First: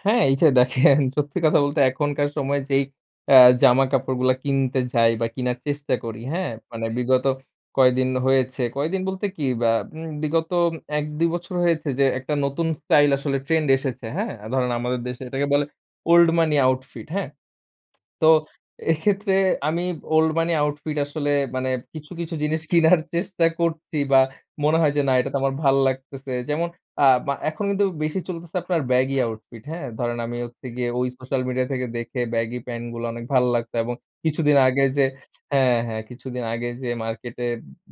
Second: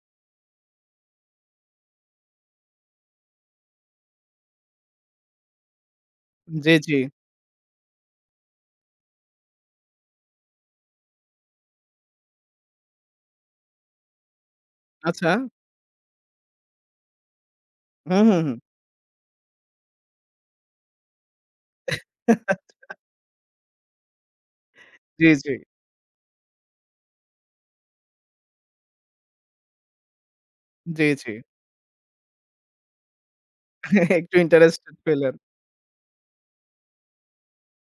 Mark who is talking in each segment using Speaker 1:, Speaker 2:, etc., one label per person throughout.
Speaker 1: হ্যাঁ, এই যে, দেখেন সত্যি কথা বলতে এখনকার সময় যেই অ্যা জামা-কাপড়গুলা কিনতে যাই বা কিনার চেষ্টা করি হ্যাঁ,
Speaker 2: জি,
Speaker 1: মানে
Speaker 2: জি।
Speaker 1: বিগত কয়েকদিন হয়েছে। কয়েকদিন বলতে কি ব্যা উম বিগত উম ১-২ বছর হয়েছে যে, একটা নতুন স্টাইল আসলে ট্রেন্ড এসেছে হ্যাঁ? আ ধরেন আমাদের দেশে
Speaker 2: আচ্ছা।
Speaker 1: এটাকে বলে 'ওল্ড মানি আউটফিট' হ্যাঁ।
Speaker 2: উহু,
Speaker 1: তো
Speaker 2: হু, হুম।
Speaker 1: এক্ষেত্রে আমি 'ওল্ড মনি আউটফিট' আসলে মানে কিছু, কিছু জিনিস কিনার চেষ্টা করছি বা মনে হয় যে, না
Speaker 2: জি,
Speaker 1: এইটা তো
Speaker 2: জি।
Speaker 1: আমার ভাল লাগতেছে। যেমন আ মা এখন কিন্তু বেশি চলতেছে আপনার ব্যাগি আউটফিট হ্যাঁ। ধরেন আমি হচ্ছে গিয়ে
Speaker 2: জি,
Speaker 1: ওই
Speaker 2: জি।
Speaker 1: সোশ্যাল মিডিয়া থেকে দেখে ব্যাগি প্যান্ট গুলা অনেক ভাল লাগতো এবং
Speaker 2: একটু
Speaker 1: কিছুদিন আগে
Speaker 2: ইন্টারেস্টেড
Speaker 1: যে
Speaker 2: পেলেন।
Speaker 1: হ্যাঁ, হ্যাঁ, কিছুদিন আগে যে, মার্কেটে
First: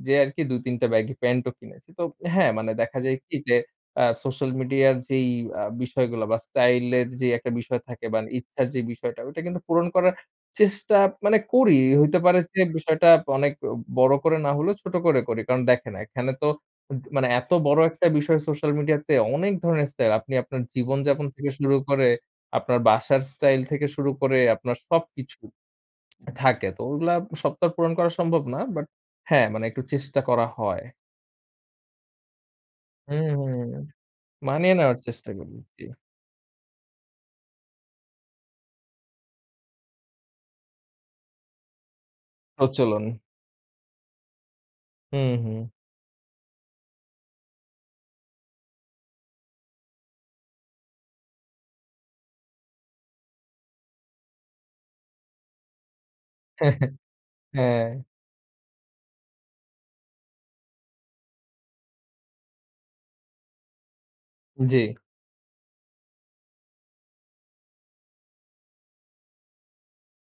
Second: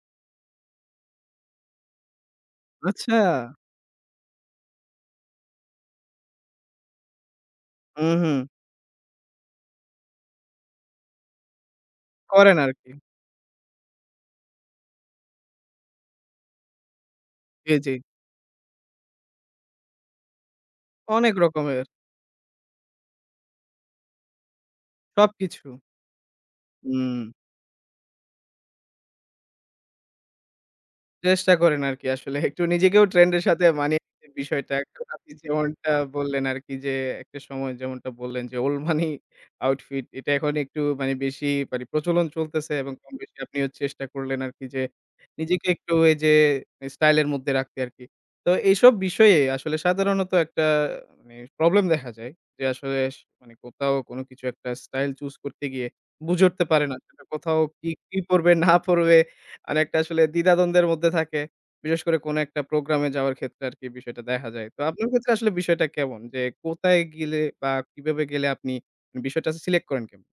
Speaker 1: যেয়ে আরকি ২-৩ টা ব্যাগি প্যান্ট ও কিনেছি। তো হ্যাঁ, মানে দেখা
Speaker 2: আচ্ছা?
Speaker 1: যায় কি যে, আ সোশ্যাল মিডিয়া র যেই বিষয়গুলো বা স্টাইল এর যে, একটা বিষয়
Speaker 2: হু,
Speaker 1: থাকে বা
Speaker 2: হুম।
Speaker 1: ইচ্ছার যে, বিষয়টা ওটা কিন্তু পূরণ করার চেষ্টা মানে করি। হইতে পারে
Speaker 2: করেন
Speaker 1: যে,
Speaker 2: আর কি।
Speaker 1: বিষয়টা অনেক বড় করে না হলেও ছোট করে করি। কারণ দেখে, না এখানে তো উম মানে এত
Speaker 2: জি,
Speaker 1: বড়
Speaker 2: জি।
Speaker 1: একটা বিষয় সোশ্যাল মিডিয়া তে অনেক ধরনের স্টাইল আপনি আপনার জীবন যাপন
Speaker 2: অনেক
Speaker 1: থেকে শুরু
Speaker 2: রকমের।
Speaker 1: করে আপনার বাসার স্টাইল থেকে শুরু করে আপনার সবকিছু
Speaker 2: সবকিছু।
Speaker 1: থাকে। তো ওগুলা
Speaker 2: উম
Speaker 1: সব তো আর পূরণ করা সম্ভব না। বাট হ্যাঁ, মানে একটু চেষ্টা করা হয়।
Speaker 2: চেষ্টা করেন আরকি আসলে একটু নিজেকেও
Speaker 1: হুম,
Speaker 2: ট্রেন্ড এর
Speaker 1: হুম,
Speaker 2: সাথে
Speaker 1: হুম।
Speaker 2: মানিয়ে নিতে বিষয়টা।
Speaker 1: মানিয়ে নেওয়ার
Speaker 2: একটু
Speaker 1: চেষ্টা
Speaker 2: আপনি
Speaker 1: করি, জি।
Speaker 2: যেমনটা বললেন, আরকি যে, একটা সময় যেমনটা বললেন, যে, 'ওল্ড মনি আউটফিট' এটা এখন একটু মানে বেশি মানে প্রচলন চলতেছে এবং
Speaker 1: প্রচলন।
Speaker 2: কম-বেশি আপনিও চেষ্টা করলেন আরকি যে,
Speaker 1: হুম,
Speaker 2: নিজেকে
Speaker 1: হুম।
Speaker 2: একটু ওই যে, স্টাইল এর মধ্যে রাখতে আরকি। তো এইসব বিষয়ে আসলে সাধারণত একটা অ্যা প্রবলেম দেখা যায়। যে, আসলে স কোথাও কোন কিছু একটা স্টাইল চুস করতে গিয়ে বুঝে উঠতে পারে না। সেটা কোথাও কি,
Speaker 1: হ্যাঁ।
Speaker 2: কি পড়বে না পড়বে, মানে একটা আসলে দ্বিধাদ্বন্দ্বের মধ্যে থাকে। বিশেষ করে কোন একটা প্রোগ্রাম এ যাওয়ার ক্ষেত্রে আরকি বিষয়টা দেখা যায়। তো
Speaker 1: জি।
Speaker 2: আপনার ক্ষেত্রে আসলে বিষয়টা কেমন? যে, কোথায় গেলে বা কিভাবে গেলে আপনি বিষয়টা সিলেক্ট করেন কেম